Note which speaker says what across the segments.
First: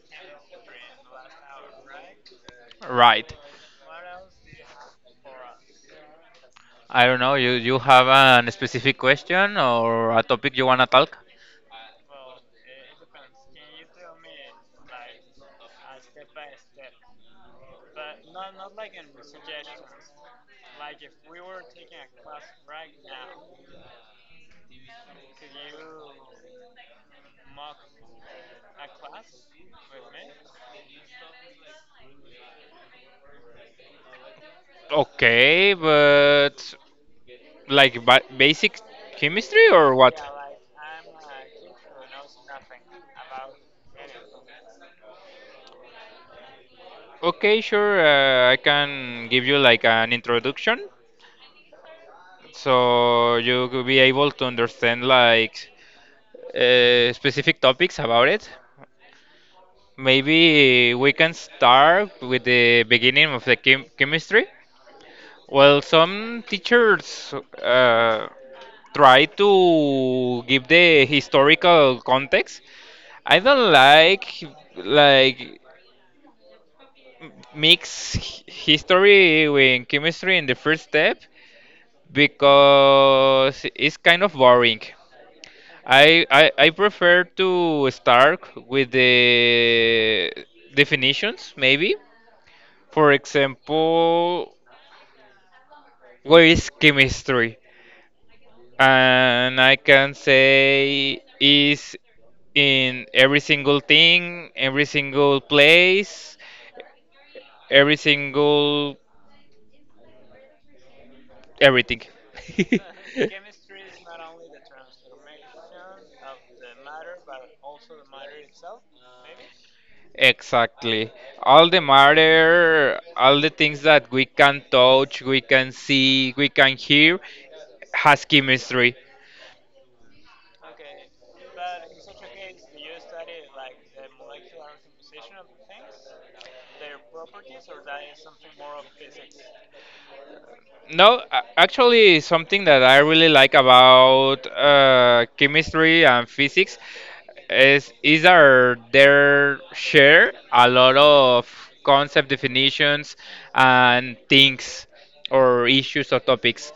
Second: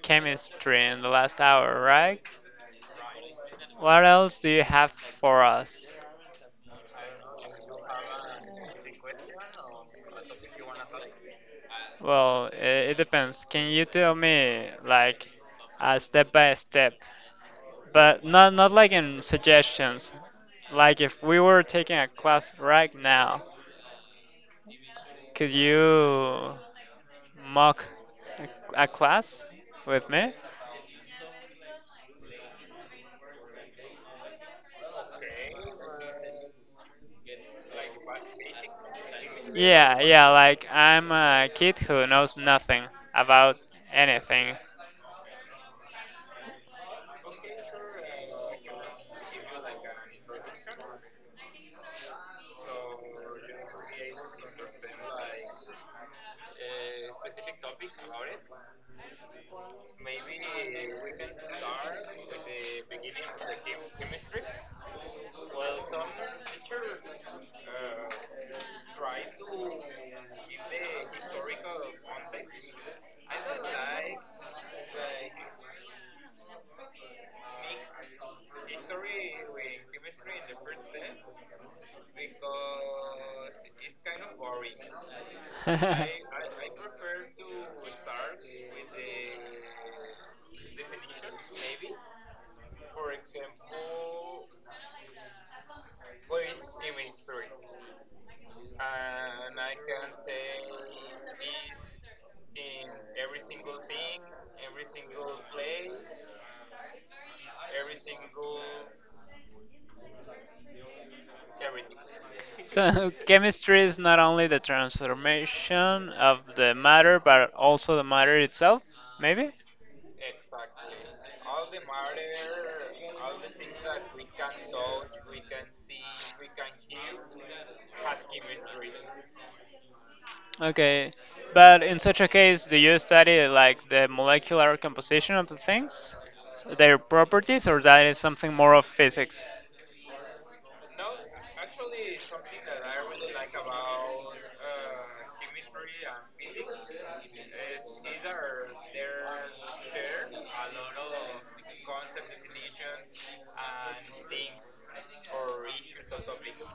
Speaker 1: chemistry in the last hour, right?
Speaker 2: Right.
Speaker 1: What else do you have for us?
Speaker 2: I don't know. You have a specific question or a topic you wanna talk?
Speaker 1: Well, it depends. Can you tell me like a step by step, but not like in suggestions. Like if we were taking a class right now, could you mock a class with me?
Speaker 2: Okay, but like ba basic chemistry or
Speaker 1: Yeah,
Speaker 2: what?
Speaker 1: yeah, like I'm a kid who knows nothing about anything.
Speaker 2: Okay, sure. I can give you like an introduction, so you will be able to understand like specific topics about it. Maybe we can start with the beginning of the chemistry. Well, some teachers uh, try to give the historical context. I don't like like mix history with chemistry in the first step because it's kind of boring. I, I, I prefer to start with the definitions maybe. For example, what is chemistry? And I can say is in every single thing, every single place, every single everything.
Speaker 1: So, chemistry is not only the transformation of the matter, but also the matter itself, maybe?
Speaker 2: Exactly. All the matter, all the things that we can touch, we can see, we can hear, has chemistry.
Speaker 1: Okay, but in such a case, do you study like the molecular composition of the things, their properties, or that is something more of physics?
Speaker 2: No, actually, something that I really like about chemistry and physics is that they share a lot of concept definitions and things or issues or topics.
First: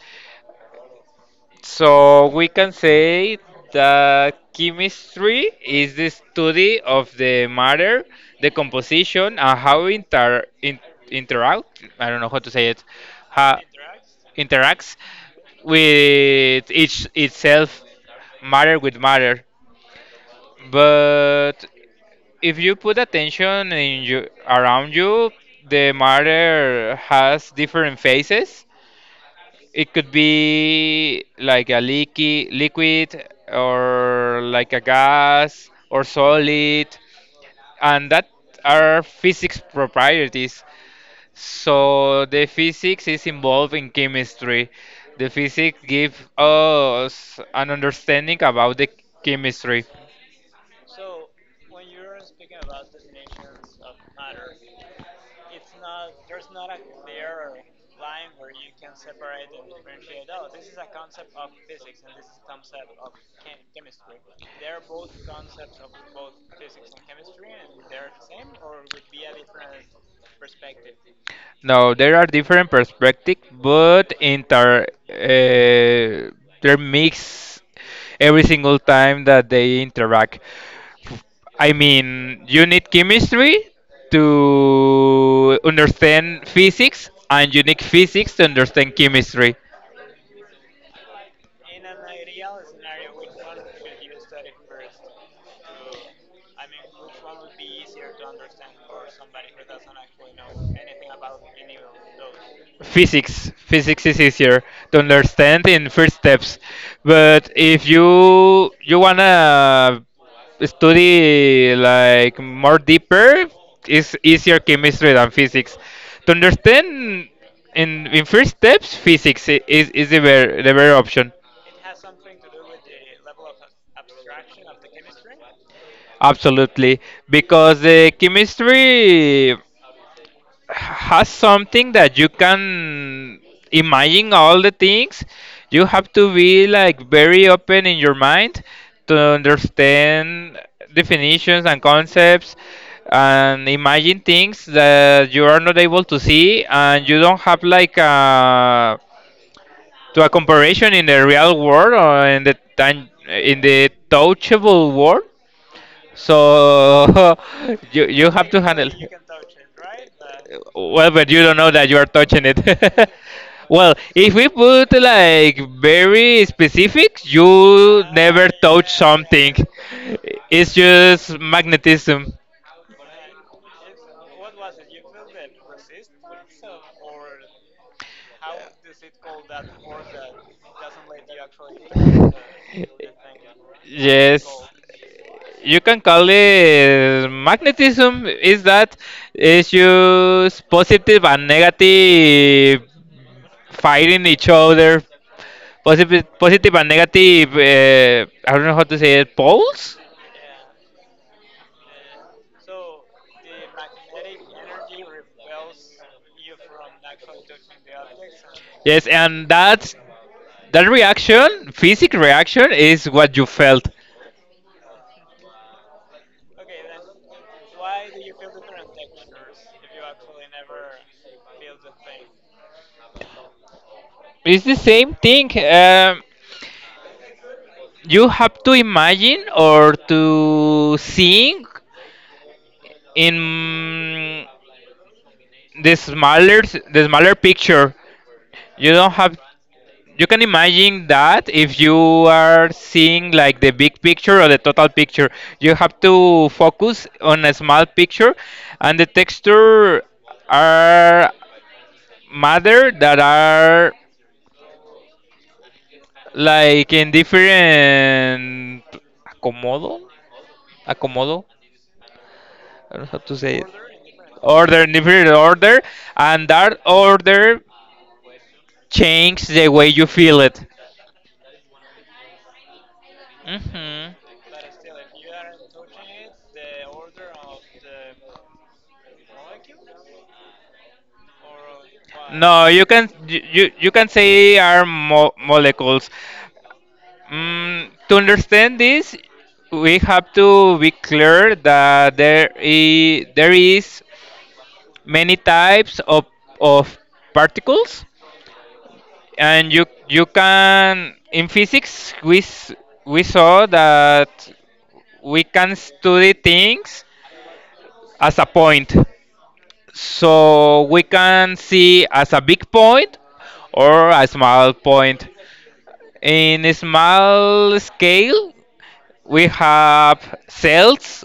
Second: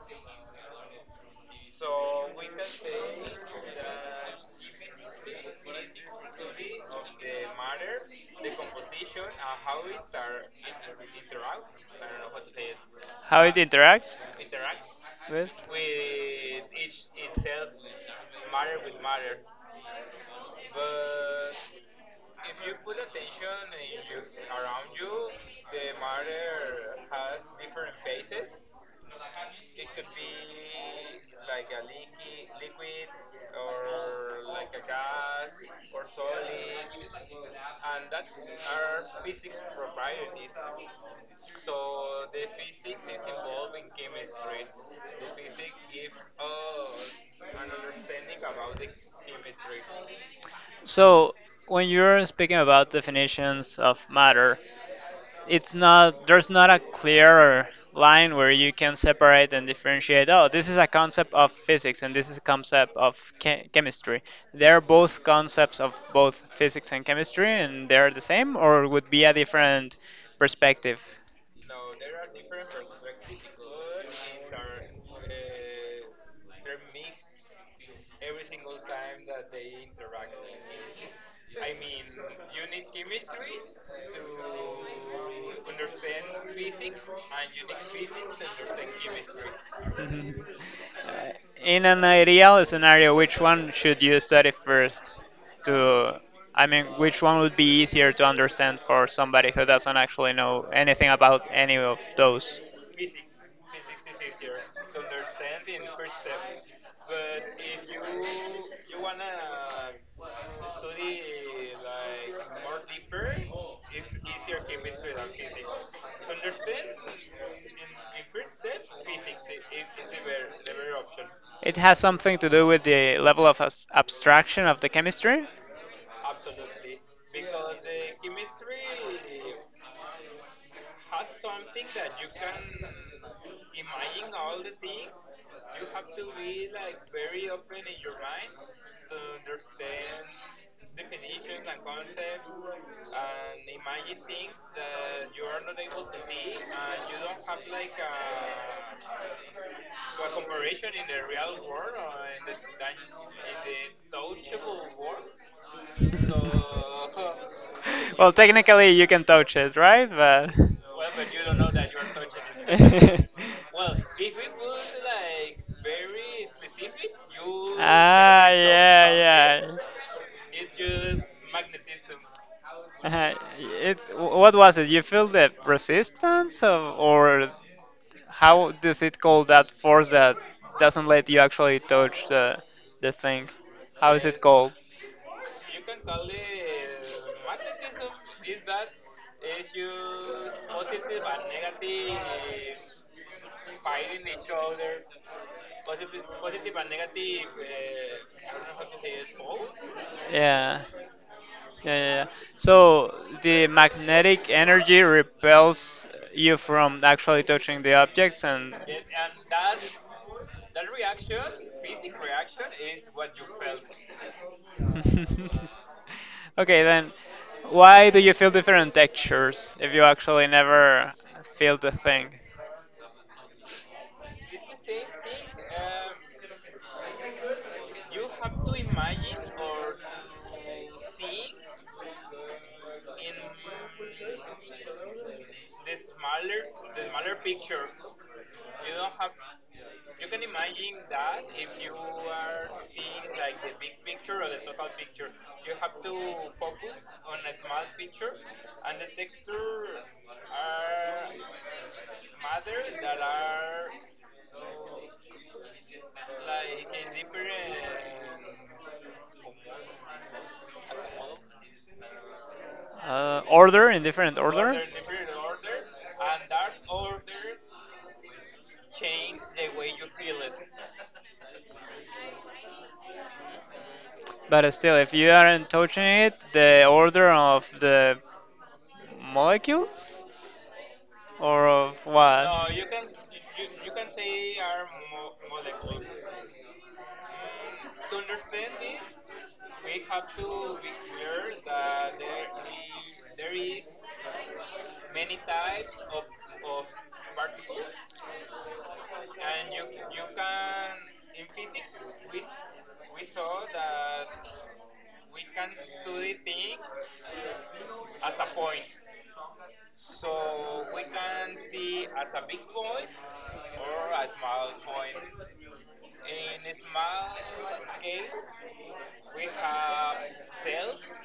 Speaker 2: So we can say that chemistry is the study of the matter, the composition, and how interact. I don't know how to say it.
Speaker 1: How it
Speaker 2: How,
Speaker 1: interacts
Speaker 2: interacts
Speaker 1: with?
Speaker 2: with each itself, matter with matter. But if you put attention in you, around you, the matter has different phases. It could be like a leaky liquid or like a gas or solid and that are physics properties. So the physics is involved in chemistry. The physics give us an understanding about the chemistry.
Speaker 1: So when you're speaking about definitions of matter, it's not there's not a clear line where you can separate and differentiate. Oh, this is a concept of physics and this is a concept of chemistry. They're both concepts of both physics and chemistry, and they're the same, or would be a different perspective.
Speaker 2: Now there are different perspectives, but inter they're mixed every single time that they interact. I mean, you need chemistry to understand physics, and you need physics to understand chemistry.
Speaker 1: Mhm. Uh, In an ideal scenario, which one should you study first? To, I mean, which one would be easier to understand for somebody who doesn't actually know anything about any of those? So
Speaker 2: Physics is easier to understand in first steps, but if you wanna study like more deeper, it's easier chemistry than physics. To understand in first steps, physics is is the better option.
Speaker 1: it has something to do with the level of abstraction of the chemistry?
Speaker 2: Absolutely, because the chemistry has something that you can imagine all the things. You have to be like very open in your mind to understand definitions and concepts and imagine things that you are not able to see and you don't have like a to a comparison in the real world or in the in the touchable world so. You
Speaker 1: Well,
Speaker 2: have to handle.
Speaker 1: technically you can touch it, right? But
Speaker 2: Well, but you don't know that you are touching it. Well, if we put like very specific, you never
Speaker 1: ah,
Speaker 2: touch
Speaker 1: yeah,
Speaker 2: something.
Speaker 1: yeah.
Speaker 2: It's just magnetism.
Speaker 1: uh It's what was it? You feel the resistance of, or how does it call that force that doesn't let you actually touch the thing? How is it
Speaker 2: Yes,
Speaker 1: called?
Speaker 2: you can call it magnetism. Is that is use positive and negative fighting each other? Positive and negative. I don't know how to say it. Poles.
Speaker 1: Yeah. Yeah, yeah, yeah. So the magnetic energy repels you from actually touching the objects, and okay,
Speaker 2: Yes, and that's that reaction, physic reaction, is what you felt.
Speaker 1: then why do you feel different textures if you actually never feel the thing?
Speaker 2: It's the same thing. You have to imagine or to think in the smaller the smaller picture you don't have you can imagine that if you are seeing like the big picture or the total picture you have to focus on a small picture and the texture are matter that are like in different acomodo acomodo. I don't know how to say it.
Speaker 1: Order in different order,
Speaker 2: Order, in different order, and that order changes the way you feel it. Hmm.
Speaker 1: but still, if you aren't touching it, the order of the molecules or of what?
Speaker 2: No,
Speaker 1: No, you
Speaker 2: you can you can say are
Speaker 1: are molecules.
Speaker 2: molecules. Mm, to understand this, we have to be clear that there is many types of particles and you can in physics we saw that we can study things as a point so we can see as a big point or a small point in a small scale we have cells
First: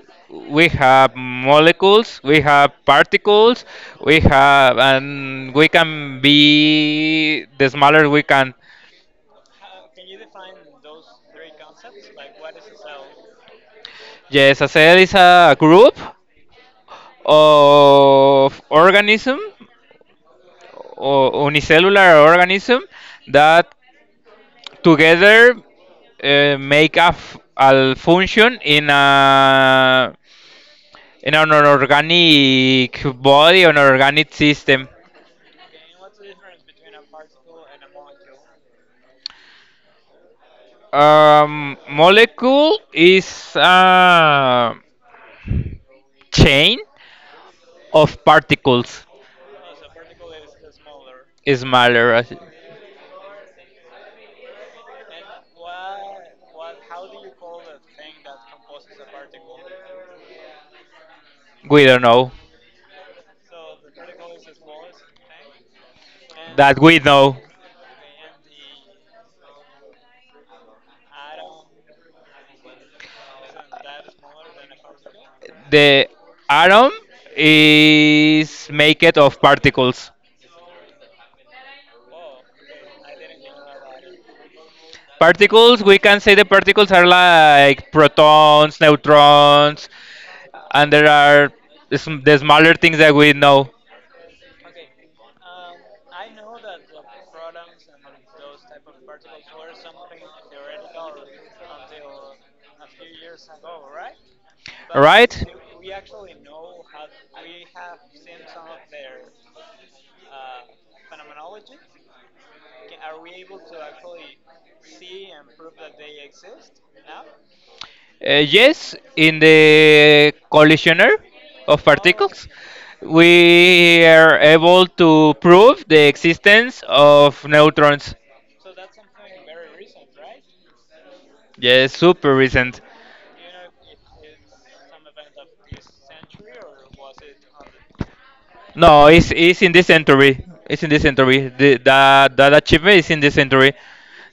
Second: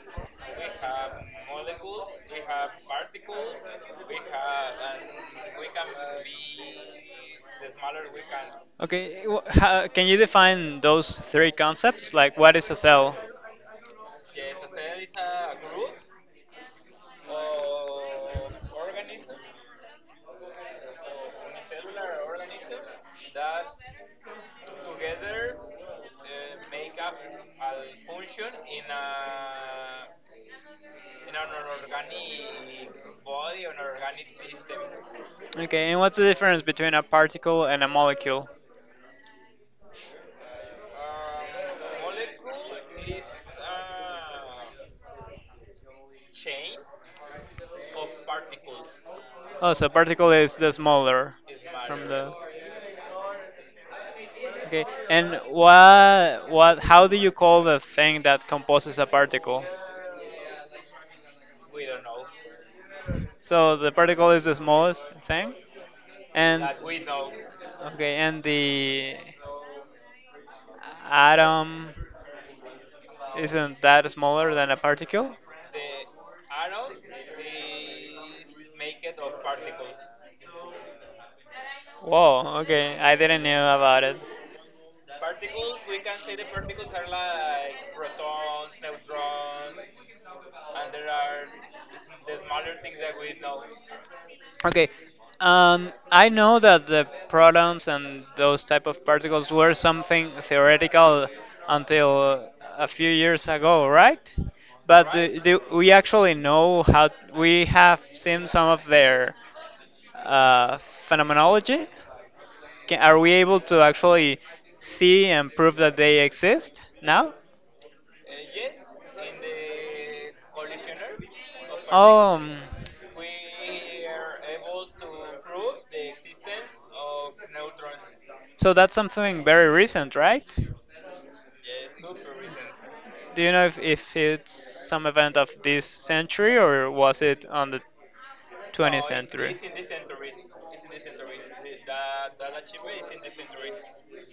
Speaker 2: we have molecules we have particles we have and we can be the smaller we can.
Speaker 1: Okay, can you define those three concepts? Like, what is a cell?
Speaker 2: Yes, a cell is a group of organism or unicellular organism that together make a, a function in a in an organic body an organic system.
Speaker 1: Okay, and what's the difference between a particle and a molecule?
Speaker 2: Molecule is a chain of particles
Speaker 1: Oh, so particle is the smaller from
Speaker 2: smaller.
Speaker 1: the. Okay, and what what? How do you call the thing that composes a particle?
Speaker 2: We don't know.
Speaker 1: So the particle is the smallest thing, and
Speaker 2: That we know.
Speaker 1: okay, and the atom isn't that smaller than a particle?
Speaker 2: The atom is made of particles.
Speaker 1: Whoa, okay, I didn't know about it.
Speaker 2: Particles, we can say the particles are like protons, neutrons, and there are the smaller things that we know.
Speaker 1: Okay, I know that the protons and those type of particles were something theoretical until a few years ago, right? But
Speaker 2: Right?
Speaker 1: do we actually know how we have seen some of their phenomenology? Are we able to actually see and prove that they exist now?
Speaker 2: Yes, in the collisioner of particles,
Speaker 1: Um,
Speaker 2: we are able to prove the existence of neutrons.
Speaker 1: so that's something very recent, right?
Speaker 2: Yes, super recent.
Speaker 1: Do you know if it's some event of this century or was it on the 20th
Speaker 2: No,
Speaker 1: century?
Speaker 2: it's in this century. It's in this century. That achievement is in this century.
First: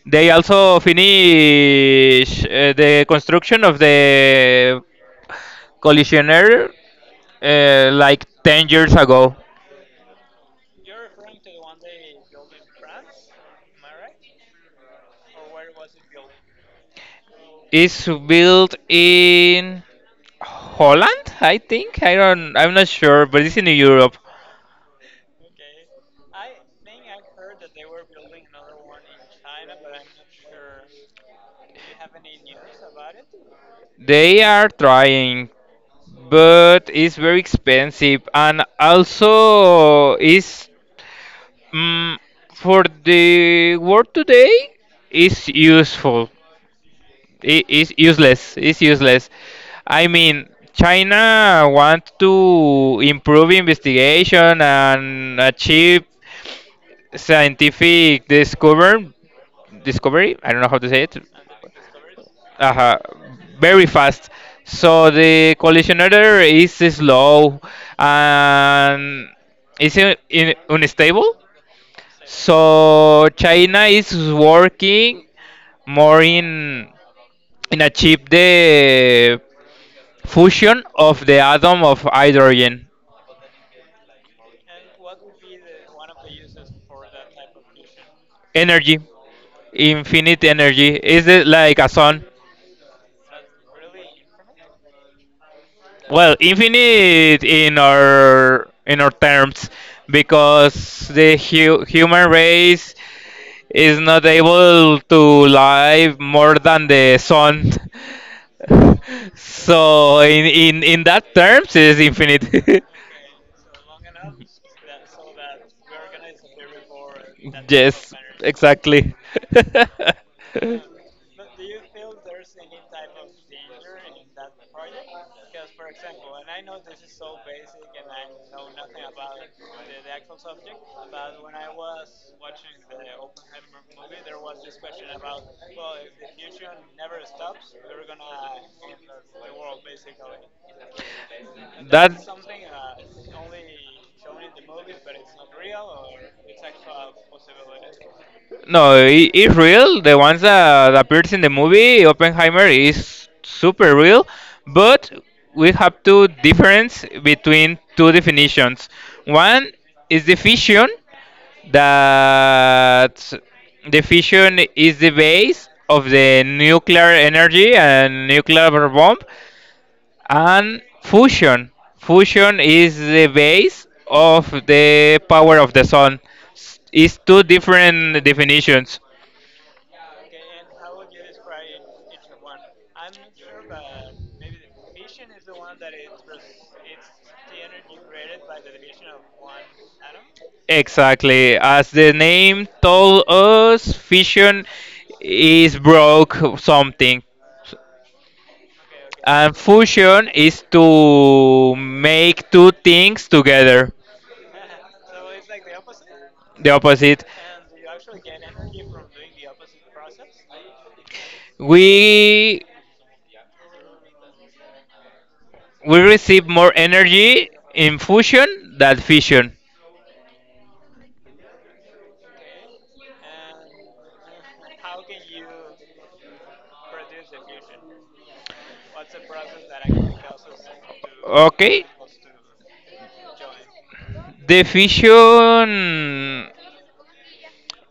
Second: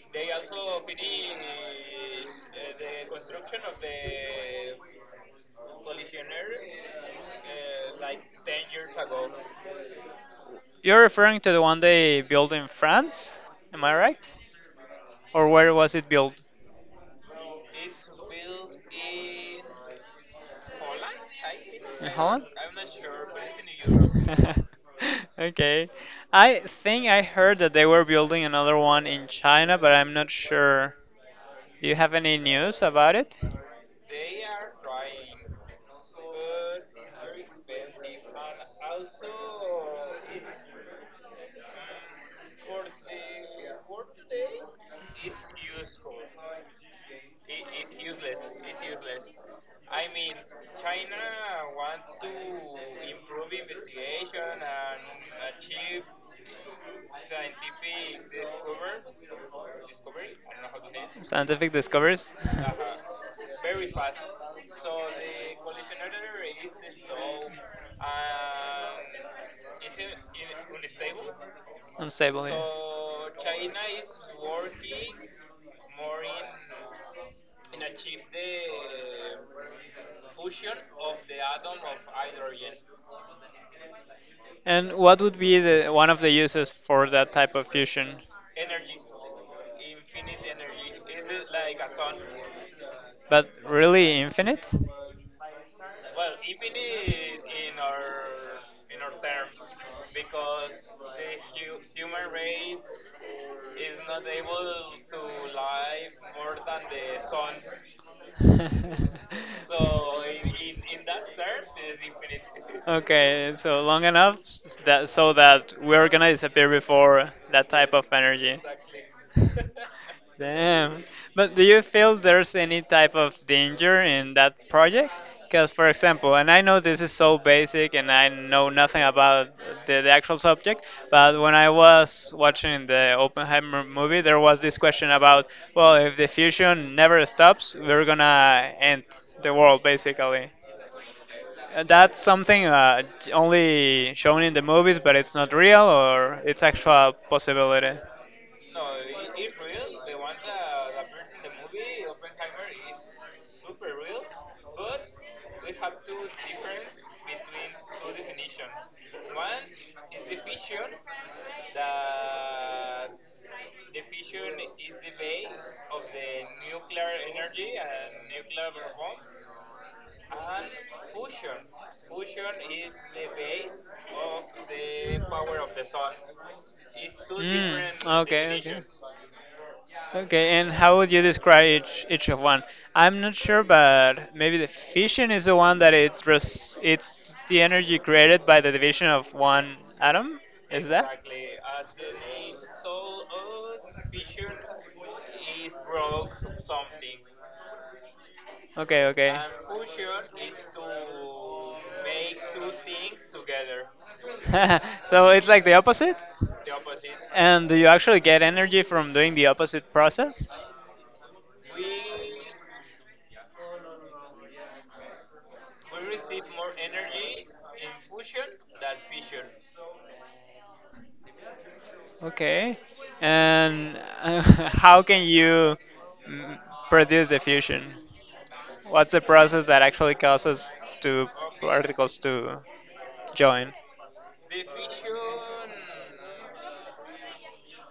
Speaker 2: They also finish the construction of the collisioner like 10 years ago.
Speaker 1: You're referring to the one they built in France, am I right? Or where was it built?
Speaker 2: It's built in Holland, I think.
Speaker 1: In Holland?
Speaker 2: I'm not sure, but it's in Europe.
Speaker 1: Okay. I think I heard that they were building another one in China, but I'm not sure. Do you have any news about it?
Speaker 2: They are trying, but it's very expensive, and also is mm for the world today. It's useful. It is useless. It's useless. I mean, China want to improve investigation and achieve scientific discovery. I don't know how to say it.
Speaker 1: Scientific discoveries?
Speaker 2: Uh, very fast. So the collisionator is slow and is unstable.
Speaker 1: Unstable, yeah.
Speaker 2: So China is working more in achieve the fusion of the atom of hydrogen
Speaker 1: And what would be the, one of the uses for that type of fusion?
Speaker 2: energy, infinite energy. Is it like a sun?
Speaker 1: But really infinite?
Speaker 2: Well, infinite in our terms, because the hu human race is not able to live more than the sun. So in that terms, is infinite.
Speaker 1: Okay, so long enough that so that we're gonna disappear before that type of
Speaker 2: Yes,
Speaker 1: energy.
Speaker 2: exactly.
Speaker 1: Damn. But do you feel there's any type of danger in that project? Because, for example, and I know this is so basic and I know nothing about the actual subject, but when I was watching the Oppenheimer movie, there was this question about, well, if the fusion never stops, we're gonna end the world, basically. That's something only shown in the movies, but it's not real or it's actual possibility.
Speaker 2: No, it's real. The ones that appears in the movie Oppenheimer is super real, but we have to difference between two definitions. One is the fission that the fission is the base of the nuclear energy and nuclear bomb, and fusion. Fusion is the base of the power of the sun. It's two
Speaker 1: Mm,
Speaker 2: different
Speaker 1: okay, okay.
Speaker 2: definitions.
Speaker 1: Okay, and how would you describe each of one? I'm not sure, but maybe the fission is the one that it's the energy created by the division of one atom. Is that?
Speaker 2: Exactly. As the name told us, fission is broke something.
Speaker 1: Okay, okay.
Speaker 2: And fusion is to make two things together.
Speaker 1: So it's like the opposite?
Speaker 2: The opposite.
Speaker 1: And do you actually get energy from doing the opposite process?
Speaker 2: We We receive more energy in fusion than fission.
Speaker 1: Okay. And how can you mm, produce the fusion? What's the process that actually causes two
Speaker 2: Okay.
Speaker 1: particles to join?
Speaker 2: The fission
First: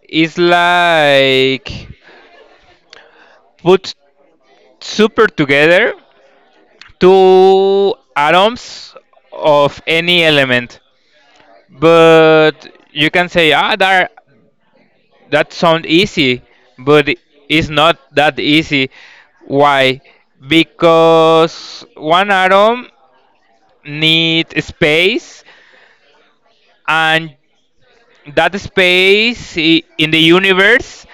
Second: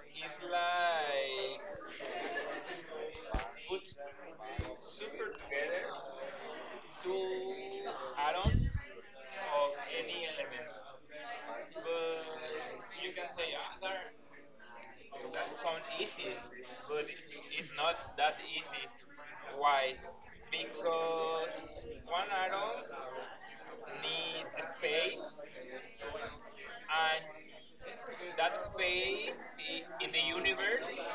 Speaker 2: is like put super together two atoms of any element. But you can say ah there that sound easy, but it's not that easy. Why? Because one atom needs space, and that space in the universe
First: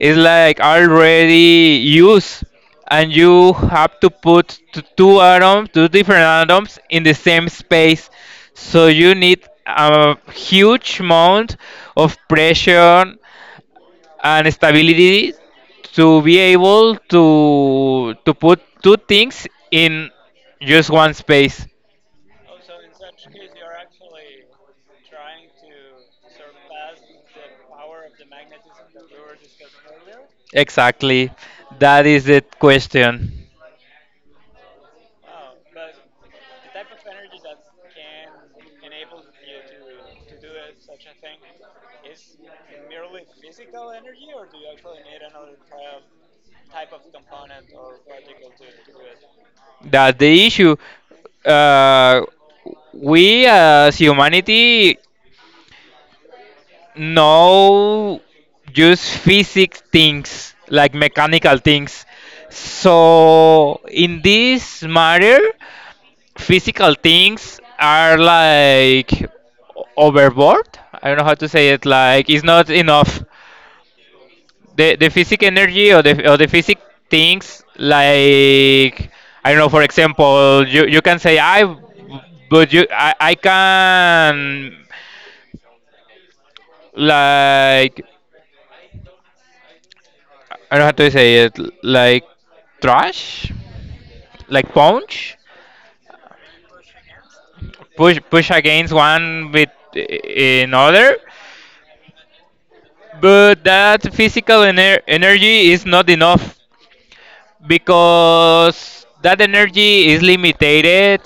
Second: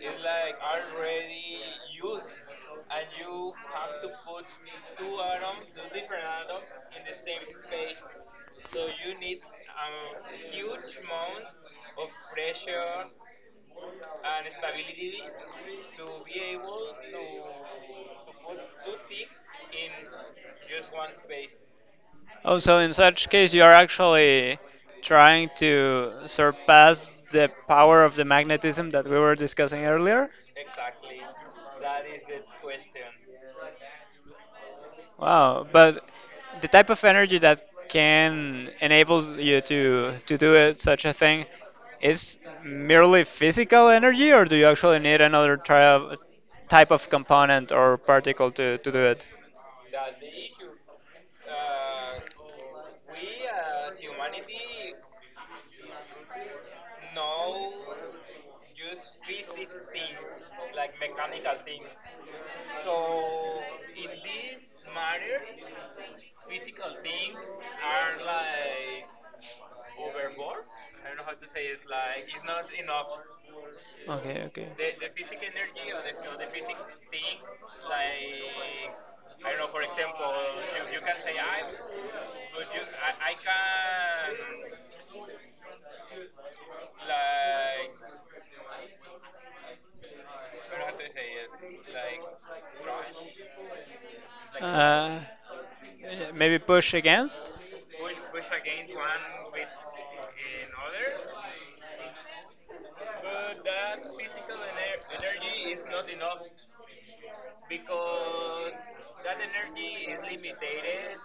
Speaker 2: is like already used, and you have to put two atoms, two different atoms, in the same space. So you need a huge amount of pressure and stability to be able to put two things in just one space.
Speaker 1: Oh, so in such case, you are actually trying to surpass the power of the magnetism that we were discussing earlier?
Speaker 2: Exactly, that is the question.
Speaker 1: Wow, but the type of energy that can enable you to do it, such a thing, is merely physical energy, or do you actually need another try type of component or particle to do it?
Speaker 2: That's the issue. Uh, we as humanity no just physics things like mechanical things so in this matter physical things are like overboard. I don't know how to say it, like it's not enough.
Speaker 1: Okay, okay.
Speaker 2: The physic energy or the physic things like I don't know, for example, you can say I but I can like I don't know how to say it, like thrash, like
Speaker 1: Uh,
Speaker 2: punch,
Speaker 1: maybe push against?
Speaker 2: push against one with another, but that physical energy is not enough because that energy is limited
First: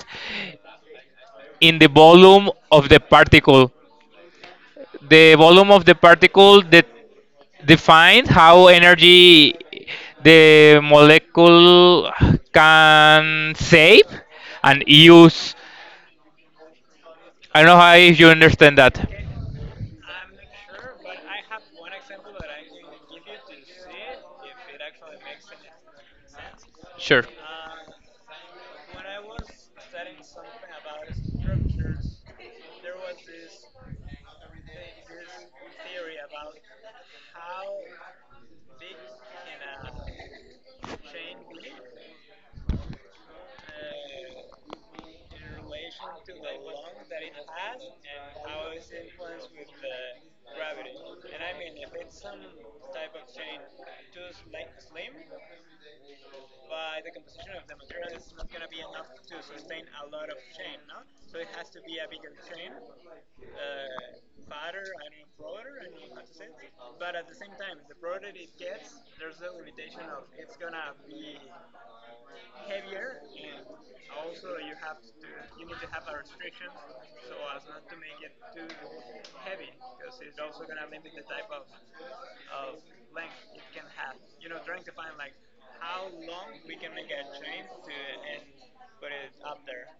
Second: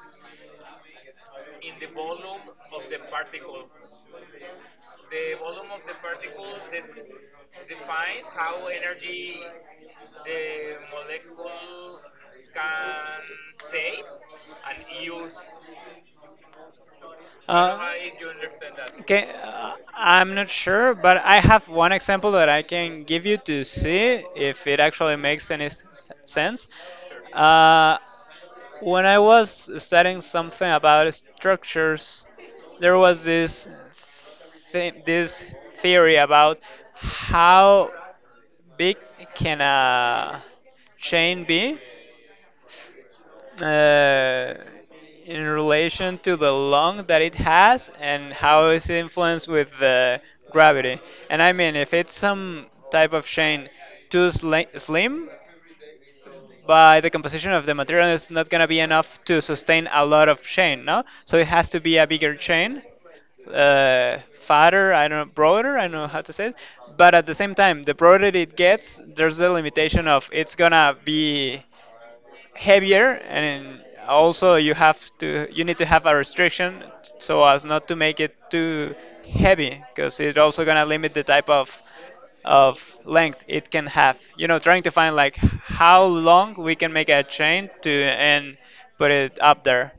Speaker 2: in the volume of the particle. The volume of the particle that defines how energy the molecule can save and use. I don't know
Speaker 1: Uh,
Speaker 2: how if you understand that.
Speaker 1: Okay, I'm not sure, but I have one example that I can give you to see if it actually makes any sense.
Speaker 2: Sure.
Speaker 1: Uh, when I was studying something about structures, there was this th- this theory about how big can a chain be, uh, in relation to the lung that it has and how it's influenced with the gravity. And I mean, if it's some type of chain too slim, by the composition of the material, it's not going to be enough to sustain a lot of chain, no? So it has to be a bigger chain fatter, I don't know, broader, I don't know how to say it. But at the same time, the broader it gets, there's a limitation of it's gonna be heavier and also you need to have a restriction so as not to make it too heavy because it's also gonna limit the type of length it can have, you know, trying to find like how long we can make a chain to and put it up there.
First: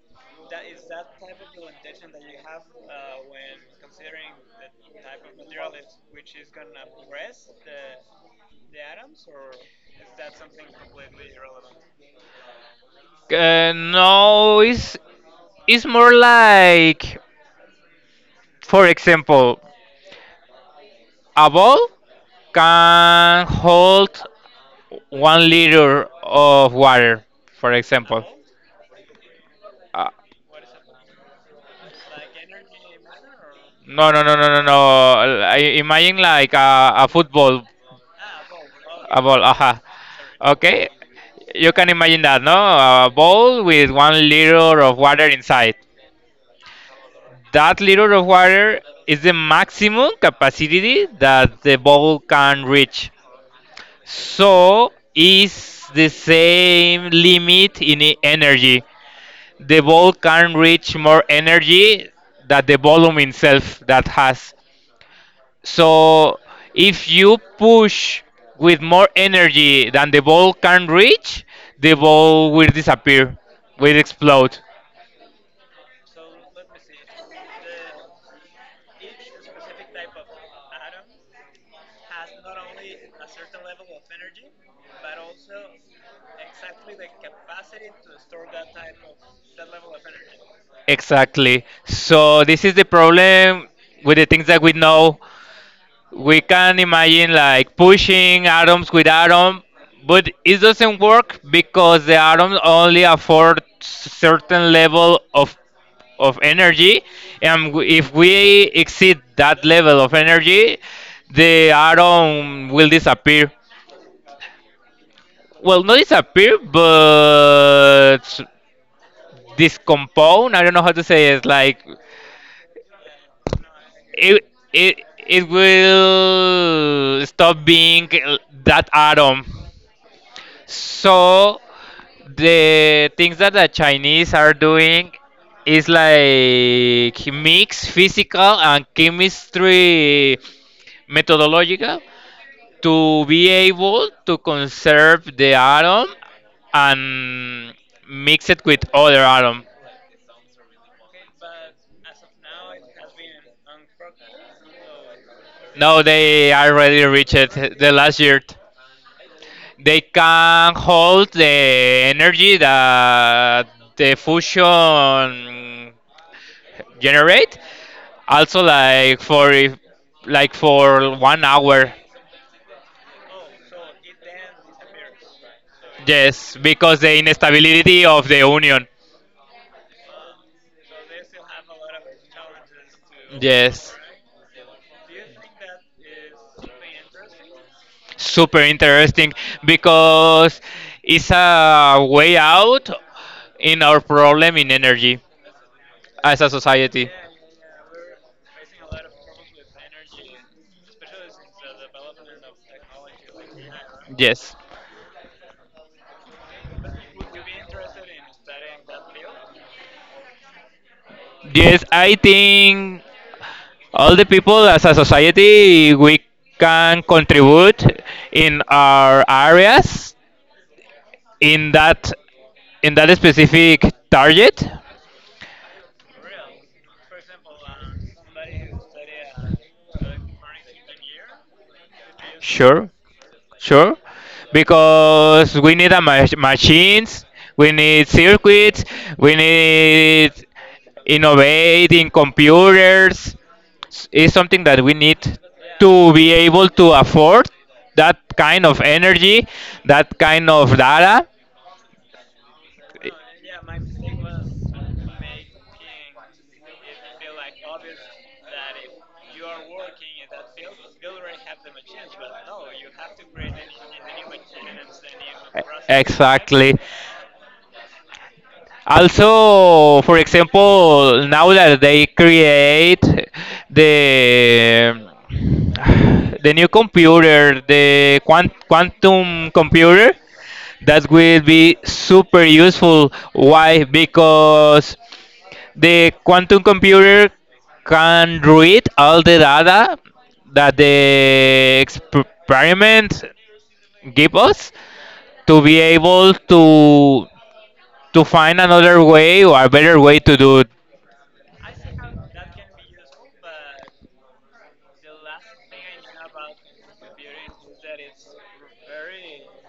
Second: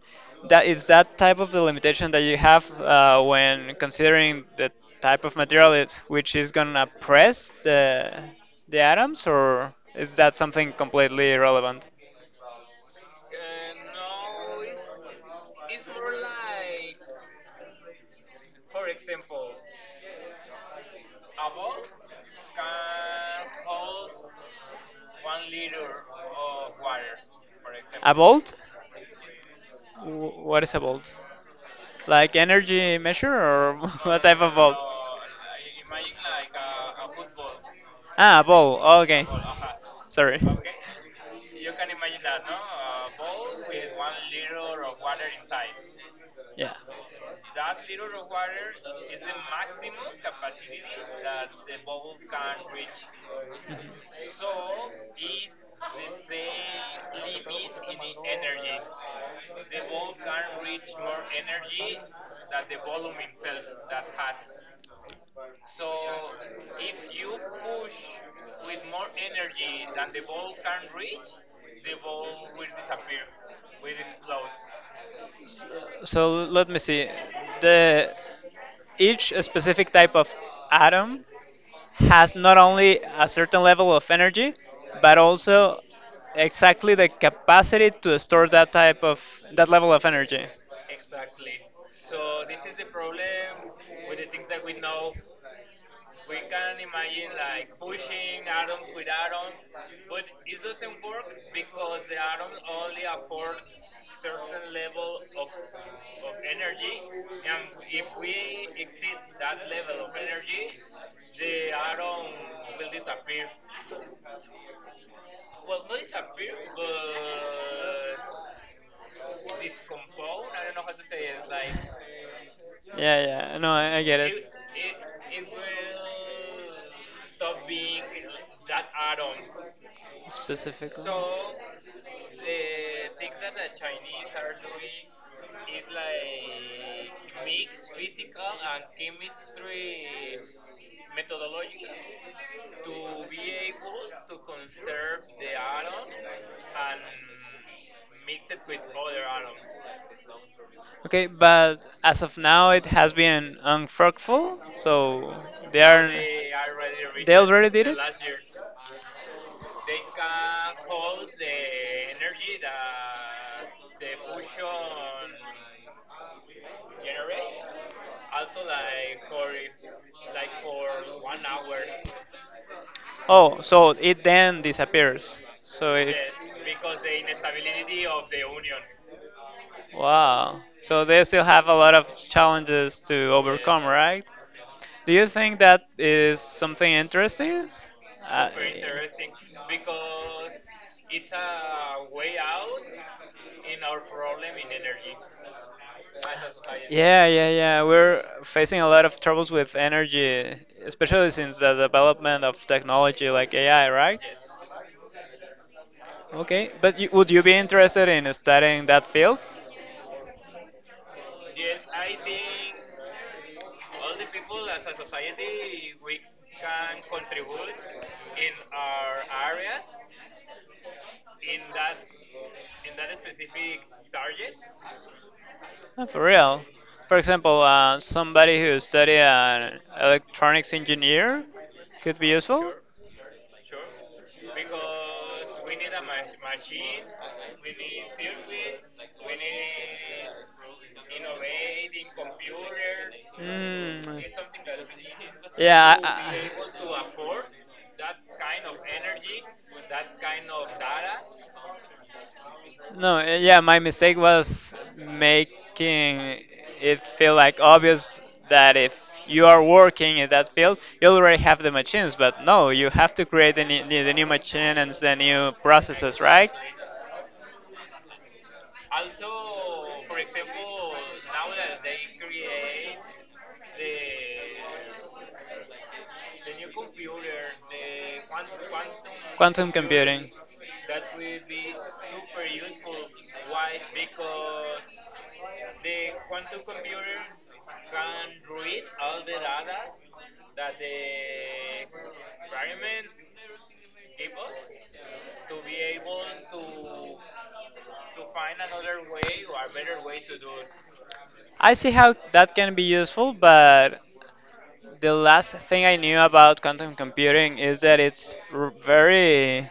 Speaker 1: That is that type of the limitation that you have when considering the type of material it, which is gonna press the atoms, or is that something completely irrelevant?
Speaker 2: No, it's more like, for example, a ball can hold 1 liter of water, for
Speaker 1: A
Speaker 2: example.
Speaker 1: volt?
Speaker 2: Uh,
Speaker 1: What is a volt? Like energy measure or
Speaker 2: No, no,
Speaker 1: what
Speaker 2: no,
Speaker 1: type
Speaker 2: no,
Speaker 1: of
Speaker 2: no, no.
Speaker 1: volt?
Speaker 2: I imagine like a football,
Speaker 1: Ah, a ball.
Speaker 2: a
Speaker 1: Okay.
Speaker 2: ball. Aha.
Speaker 1: Sorry.
Speaker 2: Okay, you can imagine that, no? A bowl with 1 liter of water inside.
Speaker 1: Yeah. So
Speaker 2: That liter of water is the maximum capacity that the bowl can reach. So is the same limit in energy. The ball can reach more energy than the volume itself that has. So if you push with more energy than the ball can reach, the ball will disappear, will explode.
Speaker 1: so let me see. The each specific type of atom has not only a certain level of energy, but also exactly the capacity to store that type of that level of energy.
Speaker 2: Exactly. So this is the problem with the things that we know. We can imagine like pushing atoms with atom, but it doesn't work because the atom only afford certain level of energy, and if we exceed that level of energy, the atom will disappear. Well, not disappear, but discompone. I don't know how to say it. Like
Speaker 1: Yeah, yeah, no, I get
Speaker 2: it,
Speaker 1: it.
Speaker 2: it, it will stop being that atom.
Speaker 1: Specifically.
Speaker 2: So the things that the Chinese are doing is like mix physical and chemistry methodological to be able to conserve the atom and mix it with other atom.
Speaker 1: Okay, but as of now, it has been unfruitful, so they
Speaker 2: Now
Speaker 1: are
Speaker 2: they already reached
Speaker 1: they already did
Speaker 2: the
Speaker 1: it.
Speaker 2: last year. They can hold the energy that the fusion generate. Also, like for if- like for 1 hour.
Speaker 1: Oh, so it then disappears. So it
Speaker 2: Yes, because the instability of the union.
Speaker 1: wow. So they still have a lot of challenges to Yes. overcome,
Speaker 2: Yes,
Speaker 1: right? Do you think that is something interesting? Uh,
Speaker 2: super interesting because it's a way out in our problem in energy as a society.
Speaker 1: Yeah, yeah, yeah. We're facing a lot of troubles with energy, especially since the development of technology like AI, right?
Speaker 2: Yes.
Speaker 1: Okay, would you be interested in studying that field?
Speaker 2: Yes, I think all the people as a society we can contribute in our areas in that in that specific target.
Speaker 1: For real. For example, somebody who study an electronics engineer could be useful.
Speaker 2: Sure. Sure, because we need a machines, we need circuits, we need innovating computers. It's
Speaker 1: Mm.
Speaker 2: something that we need
Speaker 1: Yeah.
Speaker 2: to be able to afford that kind of energy, that kind of
Speaker 1: I-
Speaker 2: data.
Speaker 1: No, yeah, my mistake was making it feel like obvious that if you are working in that field, you already have the machines, but no, you have to create the new machines, the new
Speaker 2: E-
Speaker 1: processes, right?
Speaker 2: Exactly. Also, for example, now that they create the the new computer, the quantum
Speaker 1: Quantum
Speaker 2: computer,
Speaker 1: computing.
Speaker 2: that will be super useful. Why? Because the quantum computer can read all the data that the experiment give us to be able to find another way or a better way to do it.
Speaker 1: I see how that can be useful, but the last thing I knew about quantum computing is that it's very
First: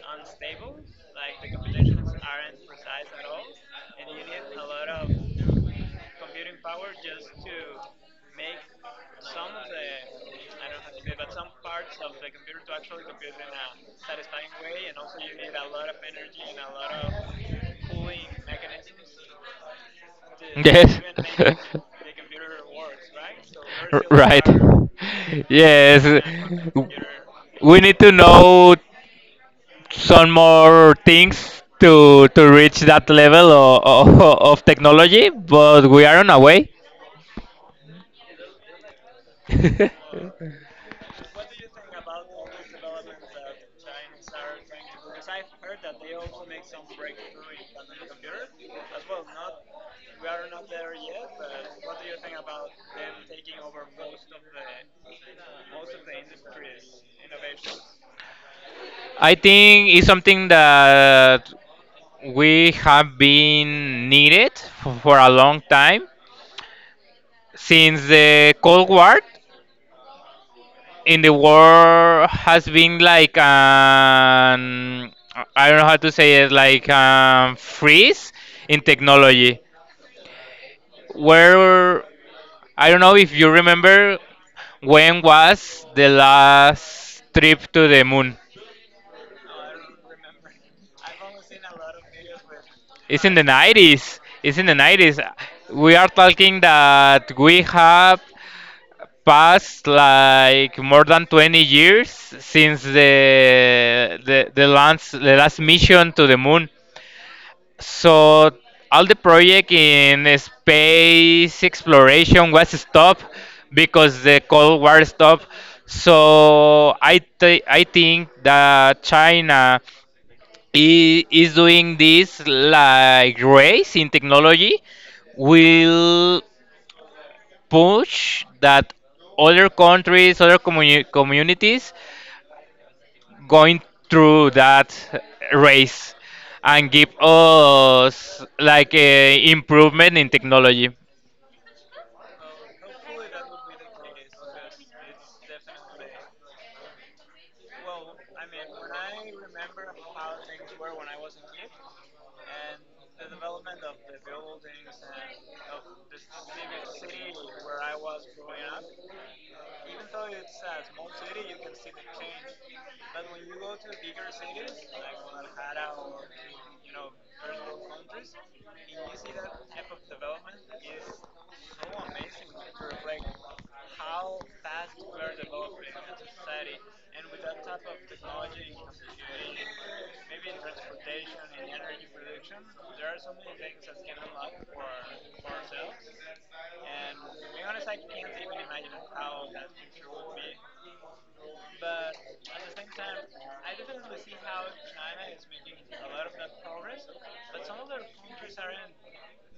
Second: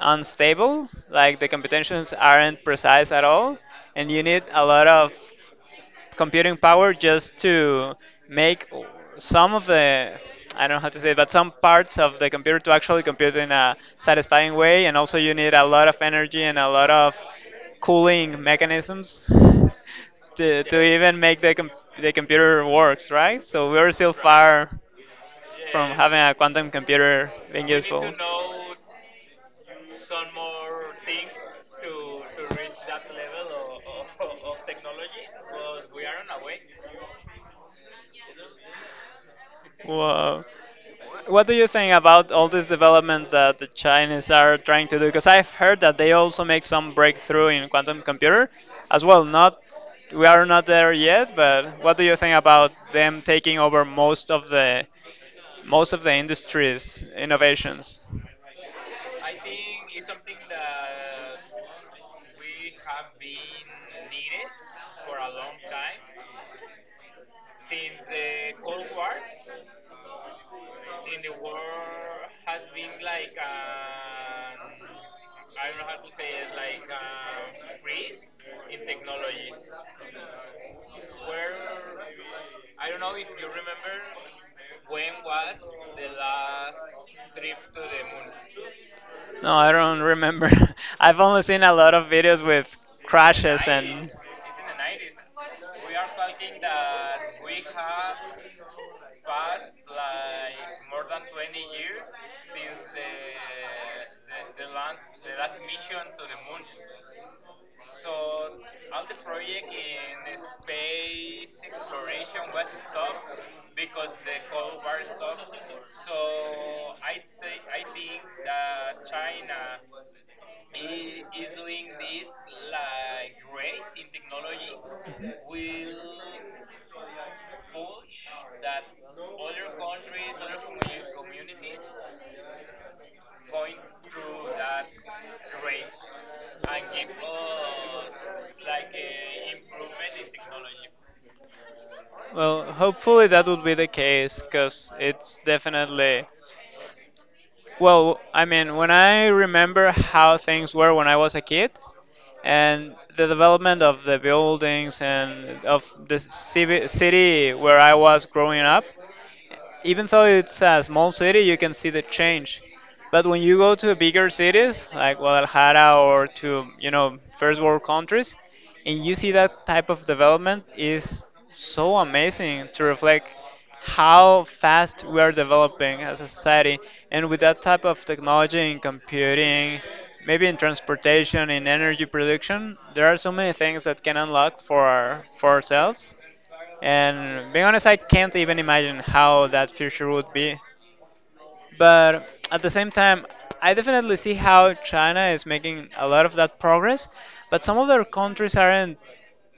Speaker 1: unstable. Like the computations aren't precise at all, and you need a lot of computing power just to make some of the I don't know how to say it, but some parts of the computer to actually compute in a satisfying way, and also you need a lot of energy and a lot of cooling mechanisms to
Speaker 2: Yes.
Speaker 1: even make the computer works, right? So we're still
Speaker 2: Right.
Speaker 1: far
Speaker 2: Are
Speaker 1: from
Speaker 2: yes
Speaker 1: having a quantum
Speaker 2: different on.
Speaker 1: computer being
Speaker 2: We need
Speaker 1: useful.
Speaker 2: to know some more things to reach that level of of technology, but we are on our way.
Speaker 1: Wow. What do you think about all these developments that the Chinese are trying to do? Because I've heard that they also make some breakthrough in quantum computer as well. Not we are not there yet, but what do you think about them taking over most of the industry's innovations?
Speaker 2: I think it's something that we have been needed for a long time since the Cold War. In the war has been like an I don't know how to say it, like freeze in technology. Where I don't know if you remember when was the last trip to the moon.
Speaker 1: No, I don't remember. I've only seen a lot of videos with
Speaker 2: It's in the
Speaker 1: crashes and
Speaker 2: 90s. It's in the 90s. We are talking that we have passed like more than 20 years since the last mission to the moon. So all the project in space exploration was stopped because the Cold War stopped. So I think that China is doing this like race in technology
Speaker 1: mhm.
Speaker 2: will push that other countries, other communities going through that race and give us like a improvement in technology.
Speaker 1: Well, hopefully that would be the case because it's definitely. Well, I mean, when I remember how things were when I was a kid and the development of the buildings and of the city where I was growing up, even though it's a small city, you can see the change. But when you go to bigger cities like Guadalajara or to you know first world countries, and you see that type of development is so amazing to reflect how fast we are developing as a society, and with that type of technology in computing, maybe in transportation, in energy production, there are so many things that can unlock for for ourselves, and being honest, I can't even imagine how that future would be. But at the same time, I definitely see how China is making a lot of that progress, but some other countries aren't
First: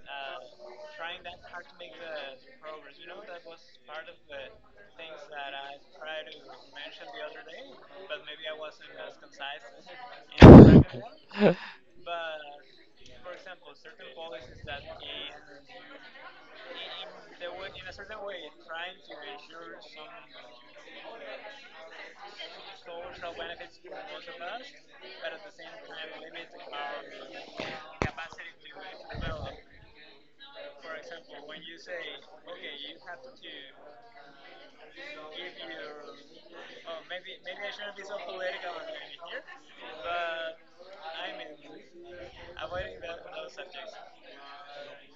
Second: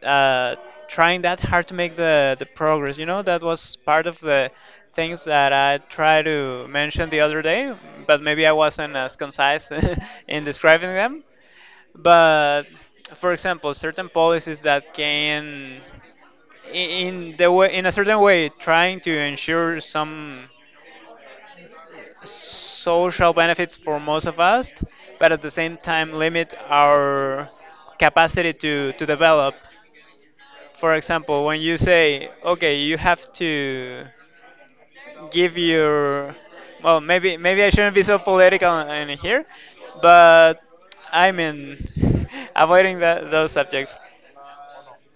Speaker 1: uh, trying that hard to make the progress. You know, that was part of the things that I tried to mention the other day, but maybe I wasn't as concise in describing them.
Speaker 2: Previous.
Speaker 1: But for example, certain policies that can in the way in a certain way trying to ensure some social benefits for most of us but at the same time limit our capacity to develop, for example, when you say okay you have to give your well maybe I shouldn't be so political in here, but I mean avoiding that, those subjects,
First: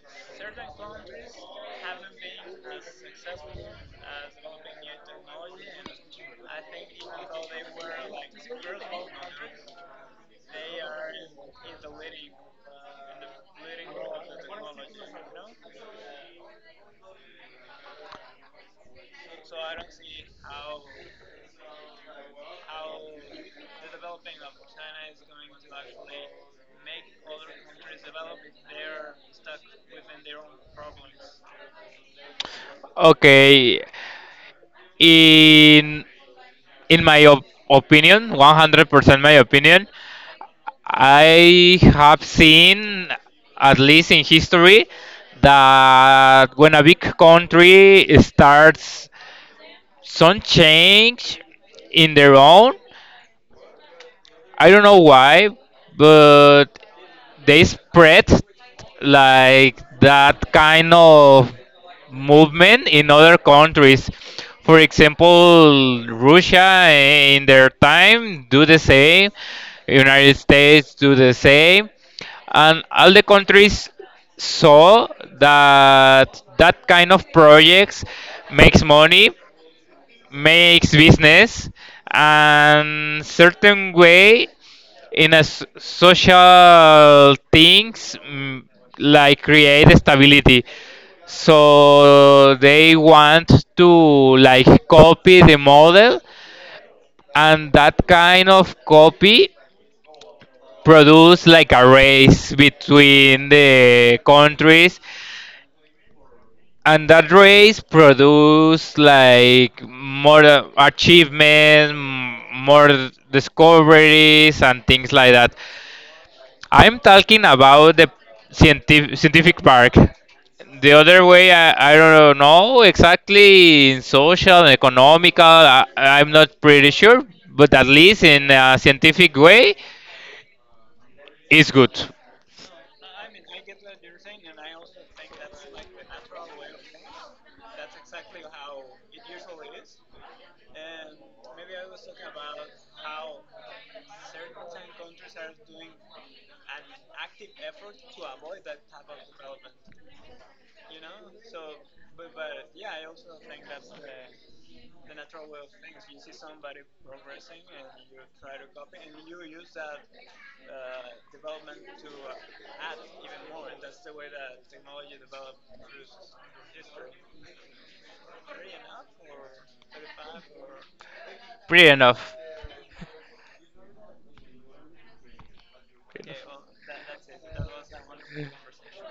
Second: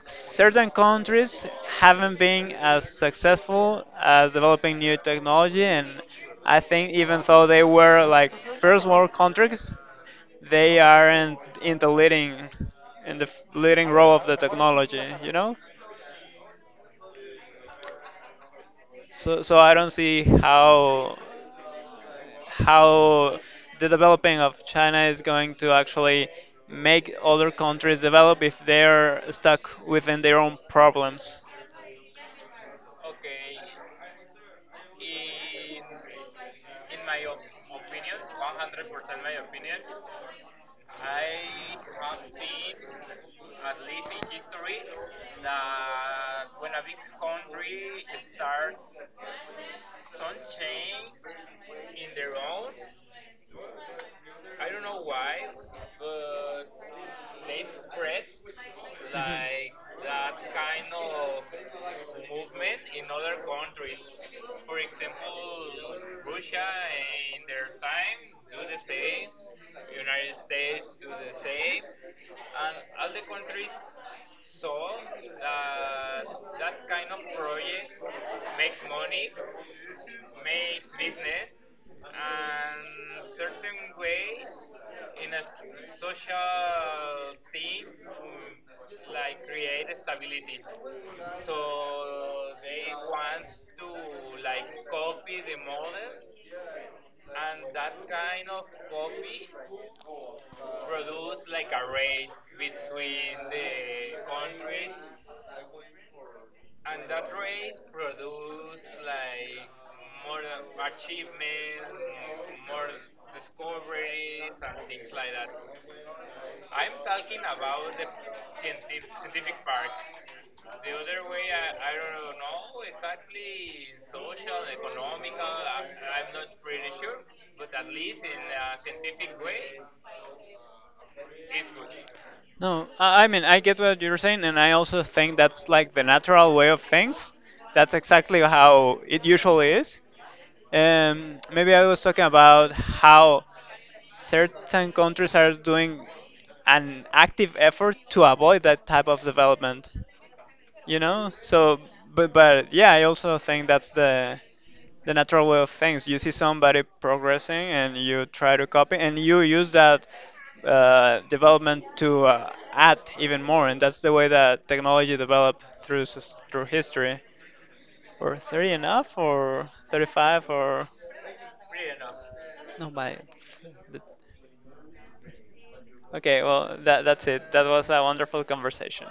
Speaker 1: certain countries haven't been as successful as developing new technology, and I think even though they were like first world countries, they aren't in the leading in the leading role of the technology, you know. So I don't see how the developing of China is going to actually make other countries develop if they're stuck within their own problems.
Speaker 2: Okay, in in my opinion, 100% my opinion, I have seen, at least in history, that when a big country starts some change in their own, I don't know why, but they
Speaker 1: Mhm.
Speaker 2: spread like that kind of movement in other countries. For example, Russia in their time do the same, United States do the same, and all the countries saw that that kind of projects makes money makes business and certain way in a social things like create stability so they want to like copy the model and that kind of copy produce like a race between the countries and that race produce like more achievement more discoveries and things like that. I'm talking about the scientific park. The other way I don't know exactly in social and economical I'm not pretty sure but at least in a scientific way it's good
Speaker 1: No, I mean, I get what you're saying, and I also think that's like the natural way of things. That's exactly how it usually is. Maybe I was talking about how certain countries are doing an active effort to avoid that type of development, you know? So, but yeah, I also think that's the natural way of things. You see somebody progressing and you try to copy, and you use that development to add even more. And that's the way that technology developed through through history. Or 30 enough, or 35, or
Speaker 2: pretty enough.
Speaker 1: no, my. Okay, well that's it. That was a wonderful conversation.